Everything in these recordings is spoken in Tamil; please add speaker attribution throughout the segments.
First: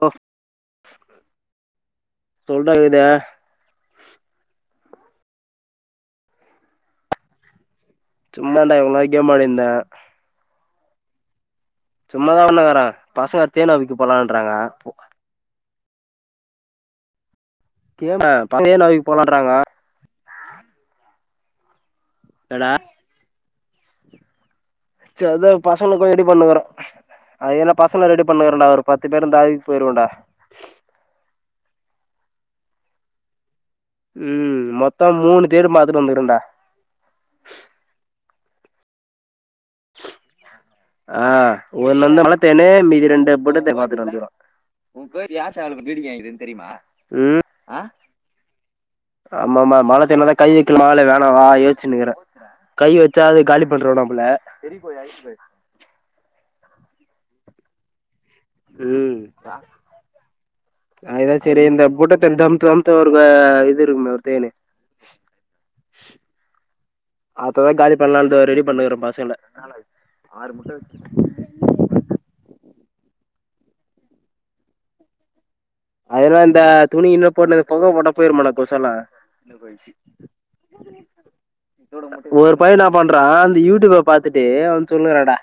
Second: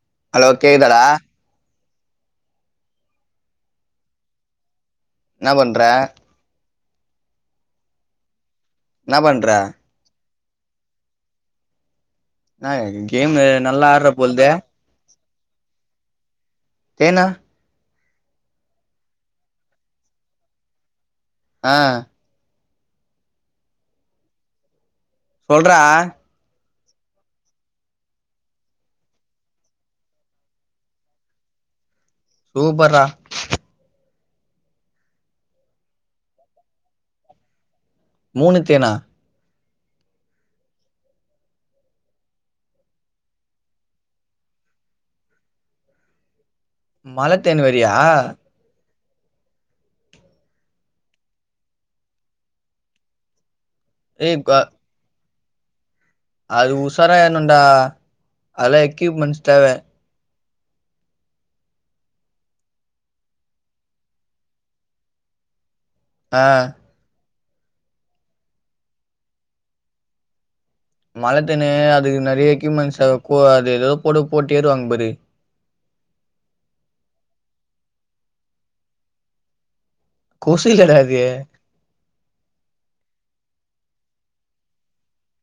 Speaker 1: லோ
Speaker 2: ஹலோ கேக்தாடா
Speaker 1: [unintelligible]
Speaker 2: என்ன பண்ற
Speaker 1: சும்மாடா இவ்ளோ நேரோ
Speaker 2: என்ன
Speaker 1: கேம்
Speaker 2: பண்ற
Speaker 1: வெளடாடியிருந்தே சும்மாதா
Speaker 2: ந
Speaker 1: ஒன்னக்கற பசங்க
Speaker 2: கேமு நல்லா
Speaker 1: தேனாவுக்கு
Speaker 2: ஆட்ர போல்தே
Speaker 1: போலான்றாங்க கேம பந்தய [inaudible] போலான்றாங்க
Speaker 2: ஆ
Speaker 1: தடா செர்தா
Speaker 2: சொல்றா
Speaker 1: பசங்ளுக்கு ரெடி பண்ணுக்கற அய்ய நா பசங்கள ரெடி பண்ணுகிறன்டா ஒரு பத்து பேரு இருந்தாய் போயருவன்டா
Speaker 2: சூப்பர்ரா
Speaker 1: ம் மொத்தோ மூணு தேரு பாத்துட்டு வந்துக்கறன்டா
Speaker 2: மூணு தேனா
Speaker 1: ஆ ஒன்னு ஒன்னு மலத்தேனு மீதி ரெண்டு போட்டதே பாத்துட்டு வந்துரா [unintelligible] பிலீடிங்கேங்குதுன்னு தெரியுமா
Speaker 2: மலத்தேனு வறியா
Speaker 1: ஆமா ஆமா மழ தேன்ல தான கை வெக்கல மால வேணா வா யேச்சுன்னுக்கிறே கை வெச்சா அது காலி
Speaker 2: ஏய் க
Speaker 1: [unintelligible]
Speaker 2: அது உசார ஏற்னும்டா அதலா
Speaker 1: ம்
Speaker 2: எக்யூப்மெண்ட்ஸ் தேவ
Speaker 1: அதுதா சேரி இந்த பூட்டத்த தம்த்த அம்த்தவர்கு இது இருக்மே அவர்தேனு
Speaker 2: ஆ
Speaker 1: அத்ததா காலி பண்லாம்டு ரெடி பண்ணுக்குறோ [unintelligible]
Speaker 2: கத்தன்னு அதுக்கு நெறைய எக்யூப்மெண்ட்ஸ் கூ அது ஏதோ போடு போட்டு ஏருவாங்க பாரு
Speaker 1: அதான்டா ந்த துணி இன்ன போடுனது புக போட்டா போயிருமானா கொசல்லா
Speaker 2: கொசு இல்லடா அது
Speaker 1: ஒரு பையன் நா பண்றா இந்த யூ டி யூப்ப பாத்துட்டு அவன் சொல்லுறான்டா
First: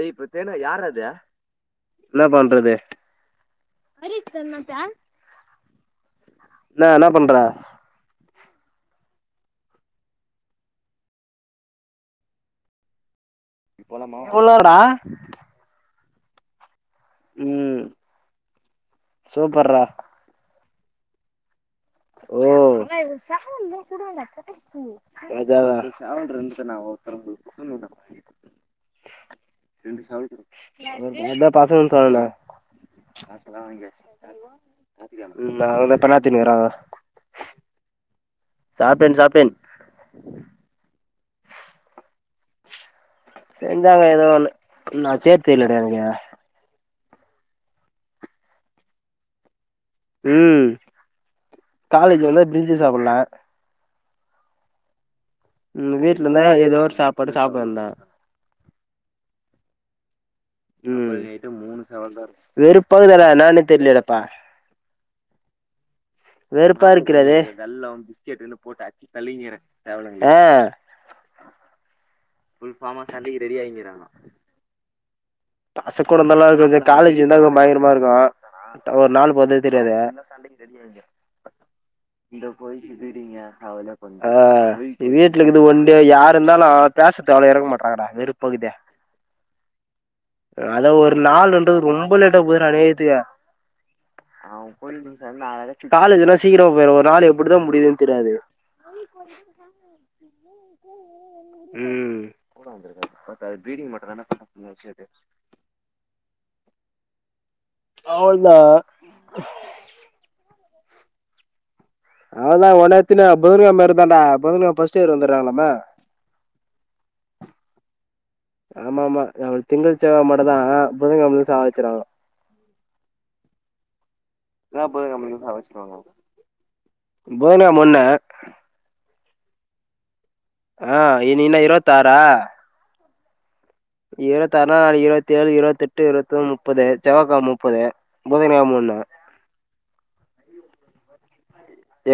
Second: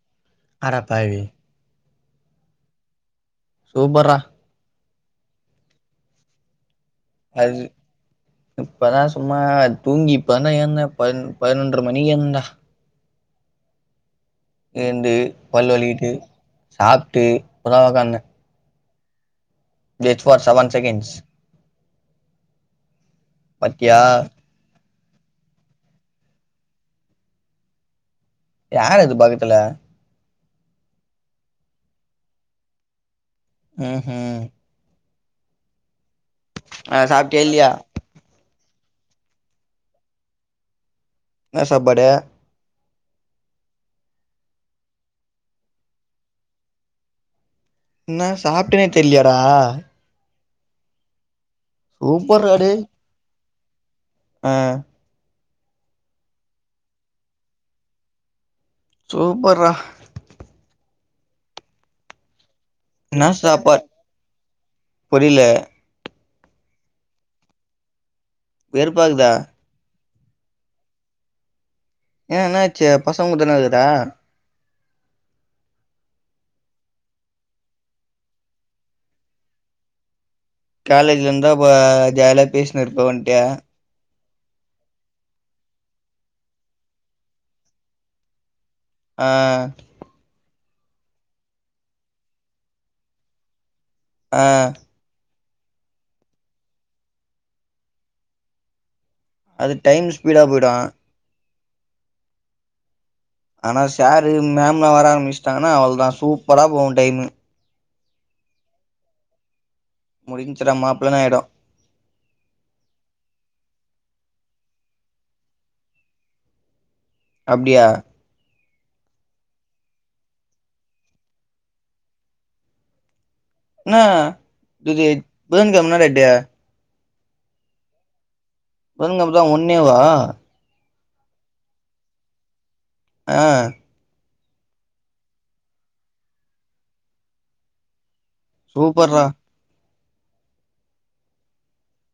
Speaker 1: ஏய் இப்பத்தேடுன யார் அ அது
Speaker 2: அடப்பாவி
Speaker 1: என்ன பண்றதே
Speaker 2: சூப்பர்ரா
Speaker 1: [unintelligible] இன்னா வேணு [unintelligible]
Speaker 2: அது இப்பதா சும்மா தா வ தூங்கிப்பன்னா எந்தேன் பனு பதினொன்ற மணிக்கு எந்தன்டா
Speaker 1: [unintelligible]
Speaker 2: ஏந்து பல் வலிகிட்டு சாப்ட்டு இப்பதா
Speaker 1: ம்
Speaker 2: உக்காந்தே
Speaker 1: சூப்பர்ரா
Speaker 2: [unintelligible] பார் செவன் செகண்ட்ஸ்
Speaker 1: ஓ
Speaker 2: பாத்தியா
Speaker 1: [unintelligible]
Speaker 2: யாரு அது பக்கத்துல
Speaker 1: அதா பசங்க வந்து சொல்லல
Speaker 2: ம்
Speaker 1: அதா
Speaker 2: ம்
Speaker 1: பின்னாத்திருக்கிறா அவன்
Speaker 2: ஆ சாப்ட்டியா இல்லையா
Speaker 1: சாப்டேன் சாப்டேன்
Speaker 2: என்னா சாப்பாடு
Speaker 1: செஞ்சாங்க ஏதோ ஒன்னு என்னா சேய்ய தெரிலடா எனக்கு
Speaker 2: என்னா சாப்ட்டனே தெரிலயாடா
Speaker 1: ம் காலேஜ் வந்தா
Speaker 2: சூப்பர்ரா டேய்
Speaker 1: பிரிச்சு சாப்பிடலா
Speaker 2: ஆ
Speaker 1: ம் வீட்டு்ல இருந்தா ஏதோ ஒரு சாப்பாடு சாப்புடுவேன்ந்தா
Speaker 2: சூப்பர்ரா
Speaker 1: வெறுப்
Speaker 2: இன்னா சாப்பாட் புரில
Speaker 1: வெறுப்பா இருக்கிறதே
Speaker 2: வெறுப்பாகுதா
Speaker 1: ஆ
Speaker 2: ஏ என்னாச்சு பசங்க குட்துன்ருக்குதா
Speaker 1: பாசக்கோட ந்தல்லாம் [unintelligible] காலேஜ் இந்தாலு பயங்ரமா இருக்கு ஒரு நாலு போறதே தெரியாது
Speaker 2: காலேஜ்ல இருந்தா அப்ப ஜாலியா பேசினு இருப்ப எவன்ட்டயா
Speaker 1: ஆ வீட்டுலக்குது ஒன் டே யாருந்தாலு பேசதுக்கு ஆளு இருக்க மாட்றாங்கடா வெறுப்பகுதே
Speaker 2: ஆ
Speaker 1: அ அதா ஒரு நாள்ன்றது ரொம்ப லேட்டா போதுறா அநியாயத்துக்கு
Speaker 2: ஆ
Speaker 1: காலேஜ் எல்லா சீக்கிரமா போயிடுது ஒரு நாளு எப்புடிதா முடியுதுன்னு தெரியாது
Speaker 2: அது டைம் ஸ்பீடா போயிடு
Speaker 1: ம்
Speaker 2: ஆனா சாரு மேம்லா வர ஆரமிச்சிட்டாங்கன்னா அவ்ளதா சூப்பரா போகு டைமு
Speaker 1: அவ்ள்தா
Speaker 2: முடிஞ்சுடா மாப்பிள்ளன்னு ஆயிடு
Speaker 1: அதுலா உலகத்துலயே அபூர்வம் மாரி தாண்டா [unintelligible] ஃபர்ஸ்ட் இயர் வந்துர்றாங்கலாமே
Speaker 2: அப்டியா
Speaker 1: ஆமா ஆமா நம்பள் திங்க செவ்வ மட்டுதா புதங்கிழமல இருந்து சாவ அடிச்சிடுவாங்க
Speaker 2: இன்னா இது புதன் கிழம என்ன டெட்டு
Speaker 1: புத கிழம மொன்ன
Speaker 2: புத கிழம தா ஒன்னேவா
Speaker 1: ஆ இன்னிக்கு என்ன இருவத்தி ஆறா
Speaker 2: ஆ
Speaker 1: இருபத்தி ஆறுனா நாளைக்கு இருபத்தி ஏழு இருபத்தி எட்டு இருபத்தி ஒம் முப்பது செவ்வா கிழம முப்பது புத கிழம ஒன்னு
Speaker 2: சூப்பர்ரா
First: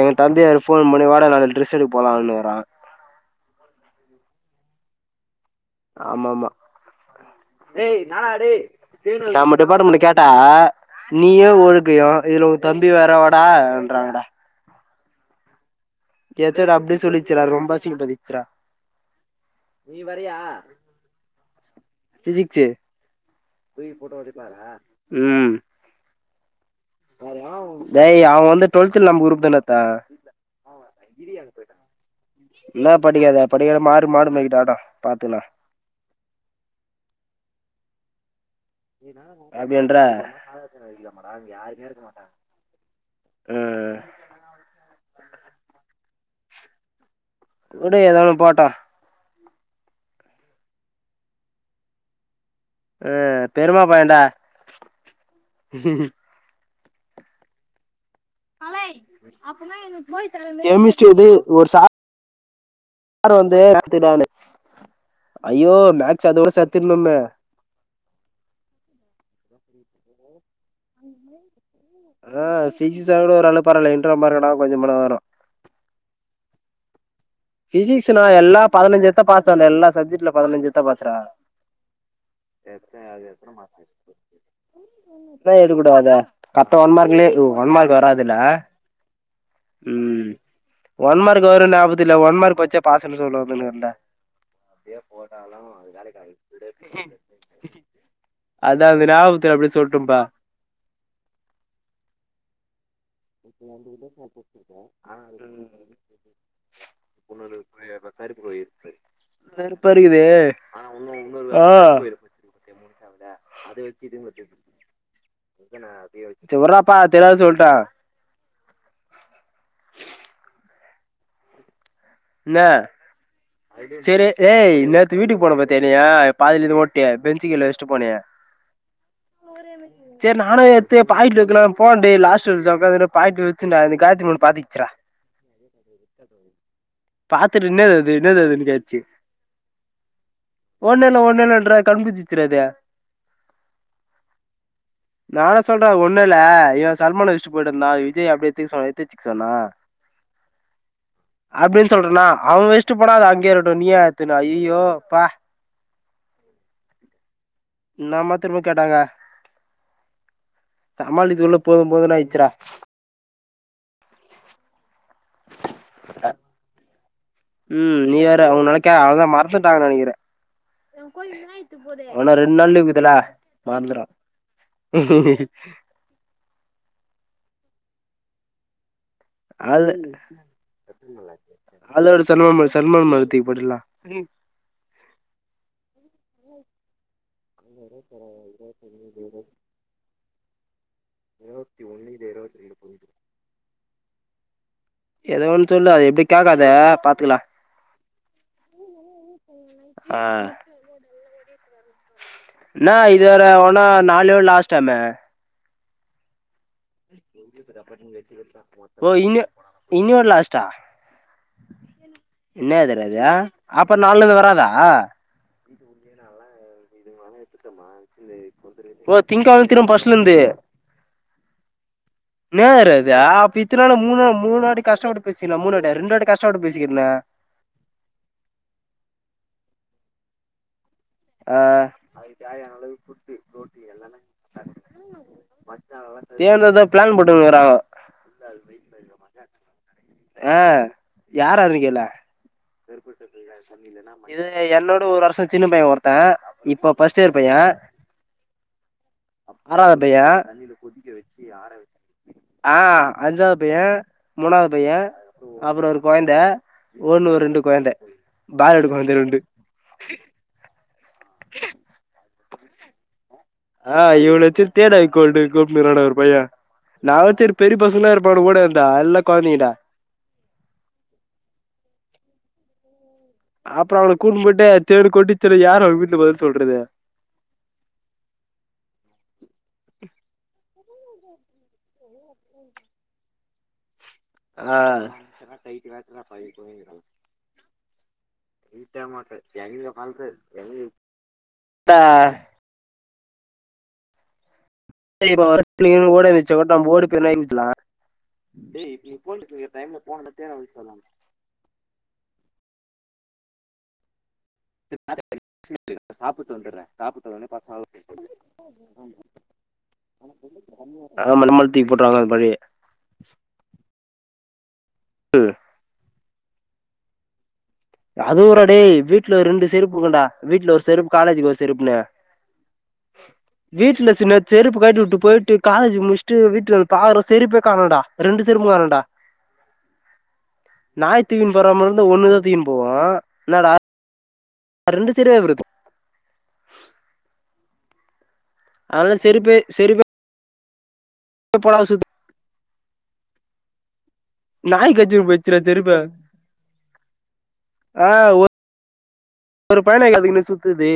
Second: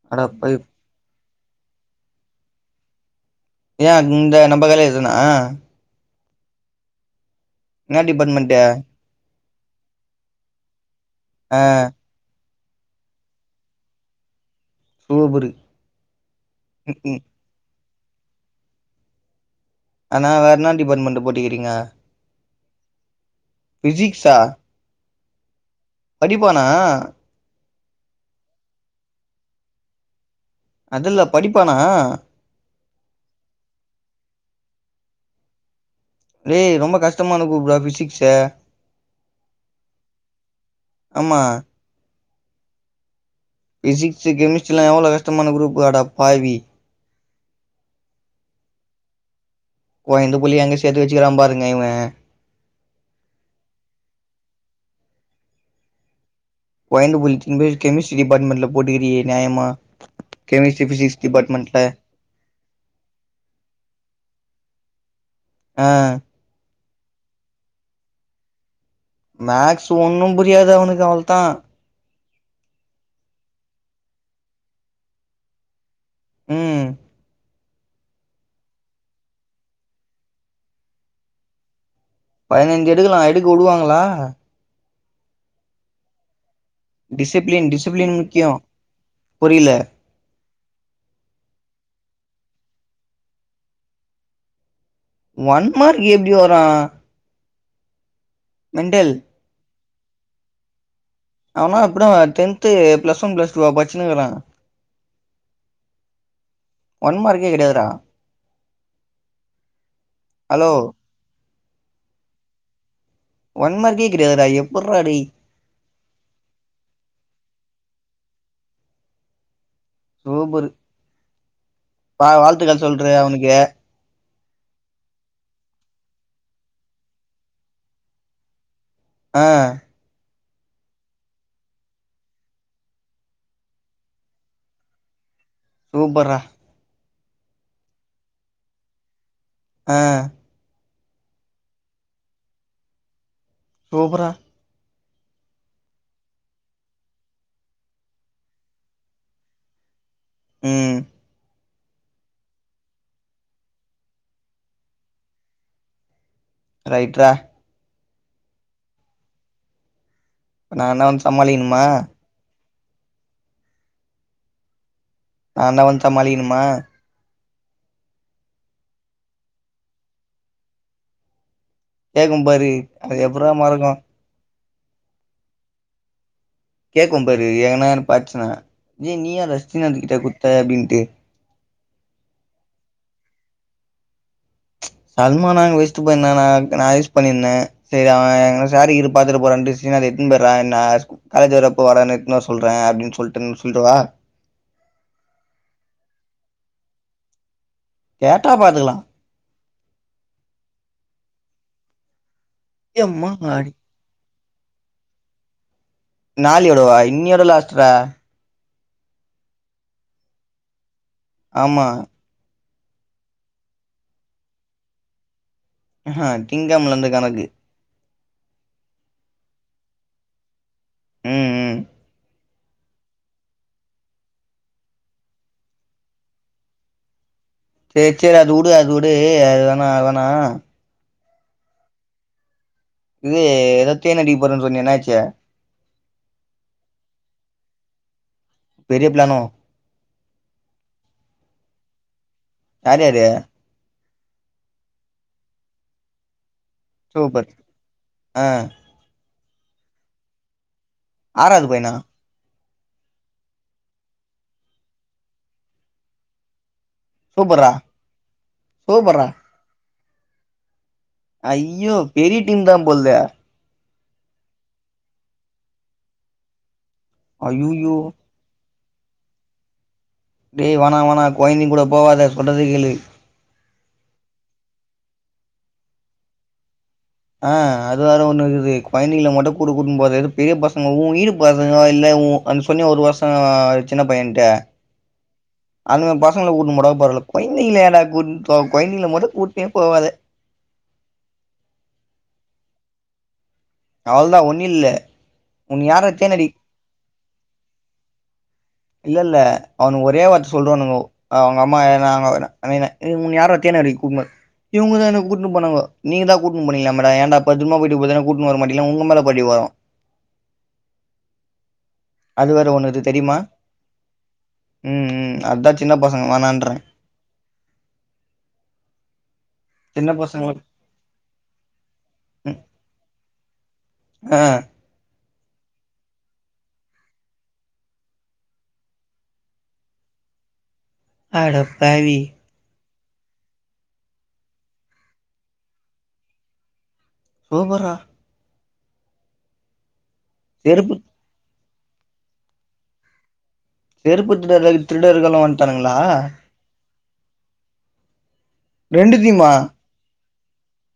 Speaker 1: எங்க தம்பி
Speaker 2: அடப்பாவி
Speaker 1: வேற ஃபோன் மணி வாடா நாளைக்கு டிரஸ் எடுக்க போலாம்னுக்கிறா
Speaker 2: எய இந்த நம்ப கடையில இதுன்னா
Speaker 1: ஆமாமா ஏய்
Speaker 2: என்னா
Speaker 1: நானா
Speaker 2: டிபார்ட்மெண்ட்டு
Speaker 1: டேய் நம்ம டிபார்ட்மெண்ட் கேட்டா நீயே
Speaker 2: ஆ
Speaker 1: ஒழுக்கு எவ இதுல உத் தம்பி வேற வாடான்றாங்க டா
Speaker 2: சூப்பரு
Speaker 1: எச்சோடி அப்டி
Speaker 2: ம் ம்
Speaker 1: சொல்லிருச்சுரா ரொம்ப அசிங்கப்படுத்திச்சிரா நீ
Speaker 2: ஆனா
Speaker 1: வரியா
Speaker 2: வேற என்னா டிபார்ட்மெண்ட் போட்டிக்கிறீங்க
Speaker 1: பிசிக்ஸ்சு
Speaker 2: ஃபிசிக்ஸா
Speaker 1: ம்
Speaker 2: படிப்பானா
Speaker 1: டேய் அவ வந்து ட்வெல்த்ல நம்ம குரூப்தா டா எத்தா அவ
Speaker 2: அதுல்ல
Speaker 1: அக்கிரி ஆக
Speaker 2: படிப்பானா
Speaker 1: போயிட்டா இன்னா படிக்காத படிக்காத மாடு மாடு மேய்கட்டு ஆடோ பாத்துக்கலா
Speaker 2: டேய் ரொம்ப கஷ்டமான குரூப்டா ஃபிசிக்ஸ்ச
Speaker 1: அது என்ரா
Speaker 2: ஆமா ஃபிசிக்ஸ்சு கெமிஸ்ட்ரிலா எவ்வளோ கஷ்டமான குரூப்பு அட பாவி
Speaker 1: வுடு ஏதோன்னு போட்டு
Speaker 2: கொழந்த புள்ளிய எங்க சேத்து வெச்சுக்கிறா பாருங்க இவ
Speaker 1: ஆ பெருமா பைய்யன்டா
Speaker 2: கொய்ந்து புள்ச்சு இந்தே கெமிஸ்ட்ரி டிபார்ட்மெண்ட்ல போட்டிக்கிரியே நியாயமா கெமிஸ்ட்ரி ஃபிசிக்ஸ் டிபார்ட்மெண்ட்ல
Speaker 1: சார் வந்து மைக்ஸ்ஸு தானச்சு அய்யோ
Speaker 2: ஆ
Speaker 1: மைக்ஸ் அதோட செத் தின் [unintelligible]
Speaker 2: மேக்ஸ் ஒண்ணும் புரியாது அவனுக்கு அவள்தா
Speaker 1: ஆ பிசிக்ஸ்சாது கூட ஒரளவு பரவால இன்டர்னல் மார்க்கனா கொஞ்சோ மன வரு
Speaker 2: உம்
Speaker 1: பிசிக்ஸ்னா எல்லா பதனஞ்சி எடுத்தா பாஸ் தாண்டா எல்லா சப்ஜெக்ட்ல பதனஞ்சு எடுத்தா பாஸ் ரா
Speaker 2: பதனஞ்சு எடுக்கலா எடுக்க வுடுவாங்களா
Speaker 1: ஏ எடுக்கூடாது கத்த ஒன்மார்க்க்லயே [unintelligible]
Speaker 2: டிசிப்ளின்
Speaker 1: ஒன்மார்க்க்
Speaker 2: டிசிப்ளின்
Speaker 1: வராதுல்ல
Speaker 2: முக்கியோ புரில
Speaker 1: உம் ஒன் மார்க் வரு [unintelligible] ஒன் மார்க் படிச்சா பாஸ்சுன்னு சொல்ல [unintelligible] என்ட
Speaker 2: ஒன் மார்க் எப்டி வரு
Speaker 1: அது அந்த
Speaker 2: மெண்டல்
Speaker 1: ஞாபத்துல அப்டி சொல்லடம்ப்பா
Speaker 2: ஆமா அப்புறோ டென்த் த்து பிளஸ் ஒன் பிளஸ் டூவா பச்சினுக்கிறா ஒன் மார்க்கே கெடையாதுடா
Speaker 1: [inaudible] வெறுப்பா இருக்குது
Speaker 2: ஹலோ
Speaker 1: ஆ தா
Speaker 2: ஒன்மார்கே கெடையாதுடா எப்பிட்றா டேய்
Speaker 1: செரி விட்றாப்பா தெரியாத சொல்ட்ட
Speaker 2: சூப்பரு பா வாழ்த்துக்கள் சொல்றியா அவனுக்கு
Speaker 1: செரி ஏய் நேத்து வீட்டுக்கு போன பாத்தியா என்னைய பாதில இருந் ஓட்டியே பெஞ்சு கீழ வெச்சுட்டு போனியே
Speaker 2: ஆ
Speaker 1: செரி நானு எத்து பாக்கெட்ல வெக்கலானு போன் டேய் லாஸ்ட் எக்சாம்ல அதன பாக்கெட்ல வெச்சண்டா அந்த காயத்ரி பொண்ணு பாத்துகிச்சு டா
Speaker 2: சூப்பட்றா
Speaker 1: பாத்துட்டு என்னது அது என்னது அதுன்னு கேட்டுச்சு
Speaker 2: அ
Speaker 1: ஒன்னில்ல ஒன்னில்லன்ற கண்புச்சிச்சிட்ரா அது
Speaker 2: சூப்பரா
Speaker 1: நானு சொல்றே அது ஒன்னில்ல இவ சல்மான் வச்சிட்டு போய்ட்டு வந்தா விஜய் அப்டியே எதுக் சொன் எடுத்து வைச்சுக் சொன்னா
Speaker 2: உம்
Speaker 1: அப்டின் சொல்றேனா அவ வெச்சுட்டு போனா அது அங்கேயே இருகட்டு நீயே எடுத்துக்குன் வ அய்யயோ அப்பா
Speaker 2: ரைட் ரா
Speaker 1: என்னமா தெர்மா கேட்டாங்க
Speaker 2: நான்தா வந்து
Speaker 1: சமாளிக்கிறதுக்குள்ள
Speaker 2: சமாளிக்கணுமா
Speaker 1: போதுபோதுன் ஆயிர்ச்சு டா
Speaker 2: ஆ நா வந் சமாளிக்கனுமா
Speaker 1: உம் நீ வேற அவுங்க நெனைக்க அவளதா மறச்சுட்டங்க நெனைக்கிறே ஆனா
Speaker 2: கேக்கும்
Speaker 1: ரெண்டு
Speaker 2: பாரு
Speaker 1: நாள் இருக்குதுல
Speaker 2: அது எப்புட்றா மறக்கு
Speaker 1: மறந்துரோ
Speaker 2: கேக்கோ பாரு எங்கனான் பாத்துச்சுனா ஏ நீயா
Speaker 1: அது
Speaker 2: [unintelligible] கிட்ட குத்த அப்டின்ட்டு
Speaker 1: அதுல ஒரு [unintelligible] மேல தூக்கி போட்டுர்லா
Speaker 2: ச் சல்மானா அங்க வெச்சட்டு போயிருந்தானா நா இருக் நா யூஸ் பண்ணிருந்தே சேர் அவ எங்கன்னா சாரிகீறு பாத்தர போறான்ட்டு கிறிஸ்டின் அத எத்துன் போய்யர்ரா நா ஸ் காலேஜ் வரப்ப வரேனு எட்டுன் வரசொல்றே அப்டின் சொல்டேன் சொல்லிடவா
Speaker 1: எதோ ஒன் சொல்லு அது இப்டி கேக்காத பாத்துக்லா
Speaker 2: கேட்டா பாத்துக்லா
Speaker 1: ஆ இன்னா இது
Speaker 2: எம்மா
Speaker 1: வேர ஒனா நால்யோட லாஸ்ட்டாமே
Speaker 2: நாலயோடவா இன்னியோட லாஸ்ட்ரா
Speaker 1: சிலத்ல ஒன் ஓ இன்னு இன்னியோட லாஸ்டா
Speaker 2: ஆமா
Speaker 1: என்னாது டா இது அப்ப நால்லந்து வராதா
Speaker 2: ஆ ஹ திங்கெழமலந்து கணக்
Speaker 1: ஒ திங்கெழம திரும்ப ஃபஸ்ட்லந்து
Speaker 2: ம் ம்
Speaker 1: இன்னாது ரா இது அப்ப இத்தனால மூணு மூணாட்டி கஷ்டப்பட்டு பேசினோ மூணு வாட்டி ரெண்டு வாட்டி கஷ்டப்பட்டு பேசிக்கிறேனே
Speaker 2: சேரி சேரி அது உடு அது உடு அது வேனா அது வேனா
Speaker 1: ஆ
Speaker 2: இது ஏதோ தேனடிக்க போறன் சொன்னியே என்னாச்சி
Speaker 1: மச்சா தேனு தா பிளான் போட்டுன்க்கிறாங்கோ
Speaker 2: பெரிய பிளானோ
Speaker 1: ஆ யாராரு கேளே
Speaker 2: யார் யாரு
Speaker 1: இது என்னோட ஒரு வருஷ சின்ன பைய ஒருத்த இப்ப ஃபஸ்ட் இயர்
Speaker 2: சூப்பர்
Speaker 1: பைய
Speaker 2: ஆ
Speaker 1: ஆறாத பைய
Speaker 2: ஆறாவது பையனா
Speaker 1: ஆ அஞ்சாவது பைய மூணாவது பைய அப்றோ ஒரு கொய்ந்த ஒண்ணு ரெண்டு
Speaker 2: சூப்பர்ரா
Speaker 1: கொய்ந்த பாலடு கொழந்த
Speaker 2: சூப்பர்ரா
Speaker 1: ரெண்டு
Speaker 2: ஐயோ பெரிய டீம் தா போல்தே
Speaker 1: ஆ இவ்ளோ சேரி தேடா கோல்டு கூப்டுனு இருக்கா டா ஒரு பைய நா ஒ சேரி பெரிய
Speaker 2: ஐய்யய்யோ
Speaker 1: பசங்களா இருப் இப்போட கூட அந்த அல்ல கொழந்தைங்கடா
Speaker 2: நீ வோனா வோணா கொய்ந்தங்க கூட போவாத சொல்றத கேளு
Speaker 1: அப்றோ அவன கூட்டுன் போய்ட்டு தேள் கொட்டிச்சிரு யாரு அவுங்க வீட்ல பதில் சொல்றது
Speaker 2: ஆ அது வேற ஒன்னுக்குது கொய்ந்தங்கல மட்டு கூட கூட்டுன் போது எது பெரிய பசங்க ஊ ஈடு பசங்கோ இல்ல ஊ வந்து சொன்னியே ஒரு வருஷ சின்ன பையன் ட்ட
Speaker 1: ஆ
Speaker 2: அந்த பசங்கள கூட்டுன் போனா பரால கொய்ந்திங்கல ஏன்டா [unintelligible] கொய்ந்தங்கள மொத கூட்
Speaker 1: த
Speaker 2: அவள்தா ஒன்னில்ல
Speaker 1: [unintelligible]
Speaker 2: இல்ல இல்ல அவனுங்க ஒரே வார்த்த சொல்றானுங்கோ அவங்கம்மா எதனா அவுங்கதெனா [unintelligible] உன்ன யார்ரா தேநடைக்கு கூட்னு இவுங்க தா என்ன கூட்டுனு போணாங்கோ நீங்க தா கூட்டுனு போனீங்களா மேடா ஏன்டா பத்துரூமா போய்ட்டு பத்தரமா கூட்டு
Speaker 1: ஆமா நம்மேல தூக்கி போட்றாங்க பலி
Speaker 2: ஒண்ணுது தெரியுமா ம் ம் அதா சின்ன பசங்க வேணாண்ற
Speaker 1: அது வுறா டேய் வீட்ல ஒரு ரெண்டு
Speaker 2: சின்ன
Speaker 1: செருப்புக்குண்டா
Speaker 2: பசங்கள
Speaker 1: வீட்ல ஒரு செருப் காலேஜக்கு ஒரு செருப்புனு வீட்ல சின்ன
Speaker 2: ஆ
Speaker 1: செருப்பு கயட்டி வுட்டு போய்ட்டு காலேஜ் முடிச்ட்டு வீட்டுக் வந்து பாக்கற செருப்பே காணோடா ரெண்டு செருப்பு காணோடா நாய் தூக்கின் போறமா இருந்தா
Speaker 2: அடப்பாவி
Speaker 1: ஒண்ணு தா தூக்கின் போவு என்னடா ரெண்டு சைடு [unintelligible]
Speaker 2: சூப்பரா
Speaker 1: அதல செருப்பே செரி ப
Speaker 2: செருப்பு
Speaker 1: எங்க போனாலு சுத்து
Speaker 2: செருப்பு எடுத்துடு வரதுக்கு
Speaker 1: நாய் கடிச்சிட்டு
Speaker 2: திருடர்களா
Speaker 1: போயிடுச்சுடா
Speaker 2: வன்ட்டானுங்களா
Speaker 1: செருப்ப ஆ
Speaker 2: ரெண்டுத்தியிமா
Speaker 1: ஒரு பயன அதுக்குன்னே சுத்துது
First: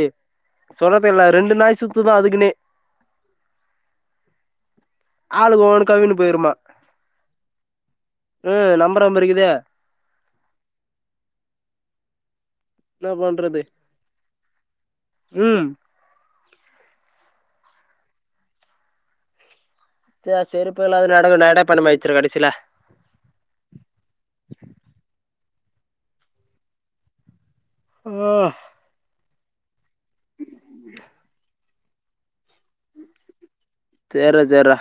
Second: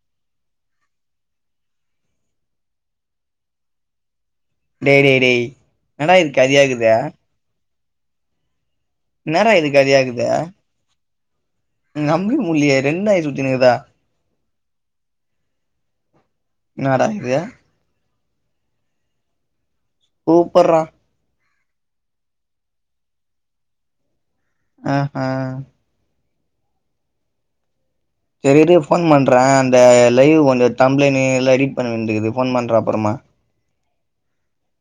Speaker 1: சொல்ல தெர்ல ரெண்டு நாய் சுத்துதா அதுக்குன்னே
Speaker 2: டே டே டேய்
Speaker 1: ஆளுக்கு ஒவ்வொன்னு கவ்வின்னு
Speaker 2: என்னடா இது கதையா இக்குது
Speaker 1: உம் நம்பர மாறி இருக்குது
Speaker 2: கதையா இக்குது உம் நம்பவே முல்லயே
Speaker 1: என்னா பண்றது உம்
Speaker 2: என்னாடா இது
Speaker 1: மச்சா
Speaker 2: சூப்பர்ரா
Speaker 1: செருப்பே இல்லாம நடக்க நட பயணம் ஆயிருச்சிடா கடைசில
Speaker 2: அ ஹே சேரி இரு ஃபோன் பண்றே அந்த லைவ் ஒன்னு டம்ப்ளைண்னு எல்லா எடிட் பண்ண வேண்டிருக்கு ஃபோன் பண்றே அப்பறமா
Speaker 1: சேர்ரா சேர்ரா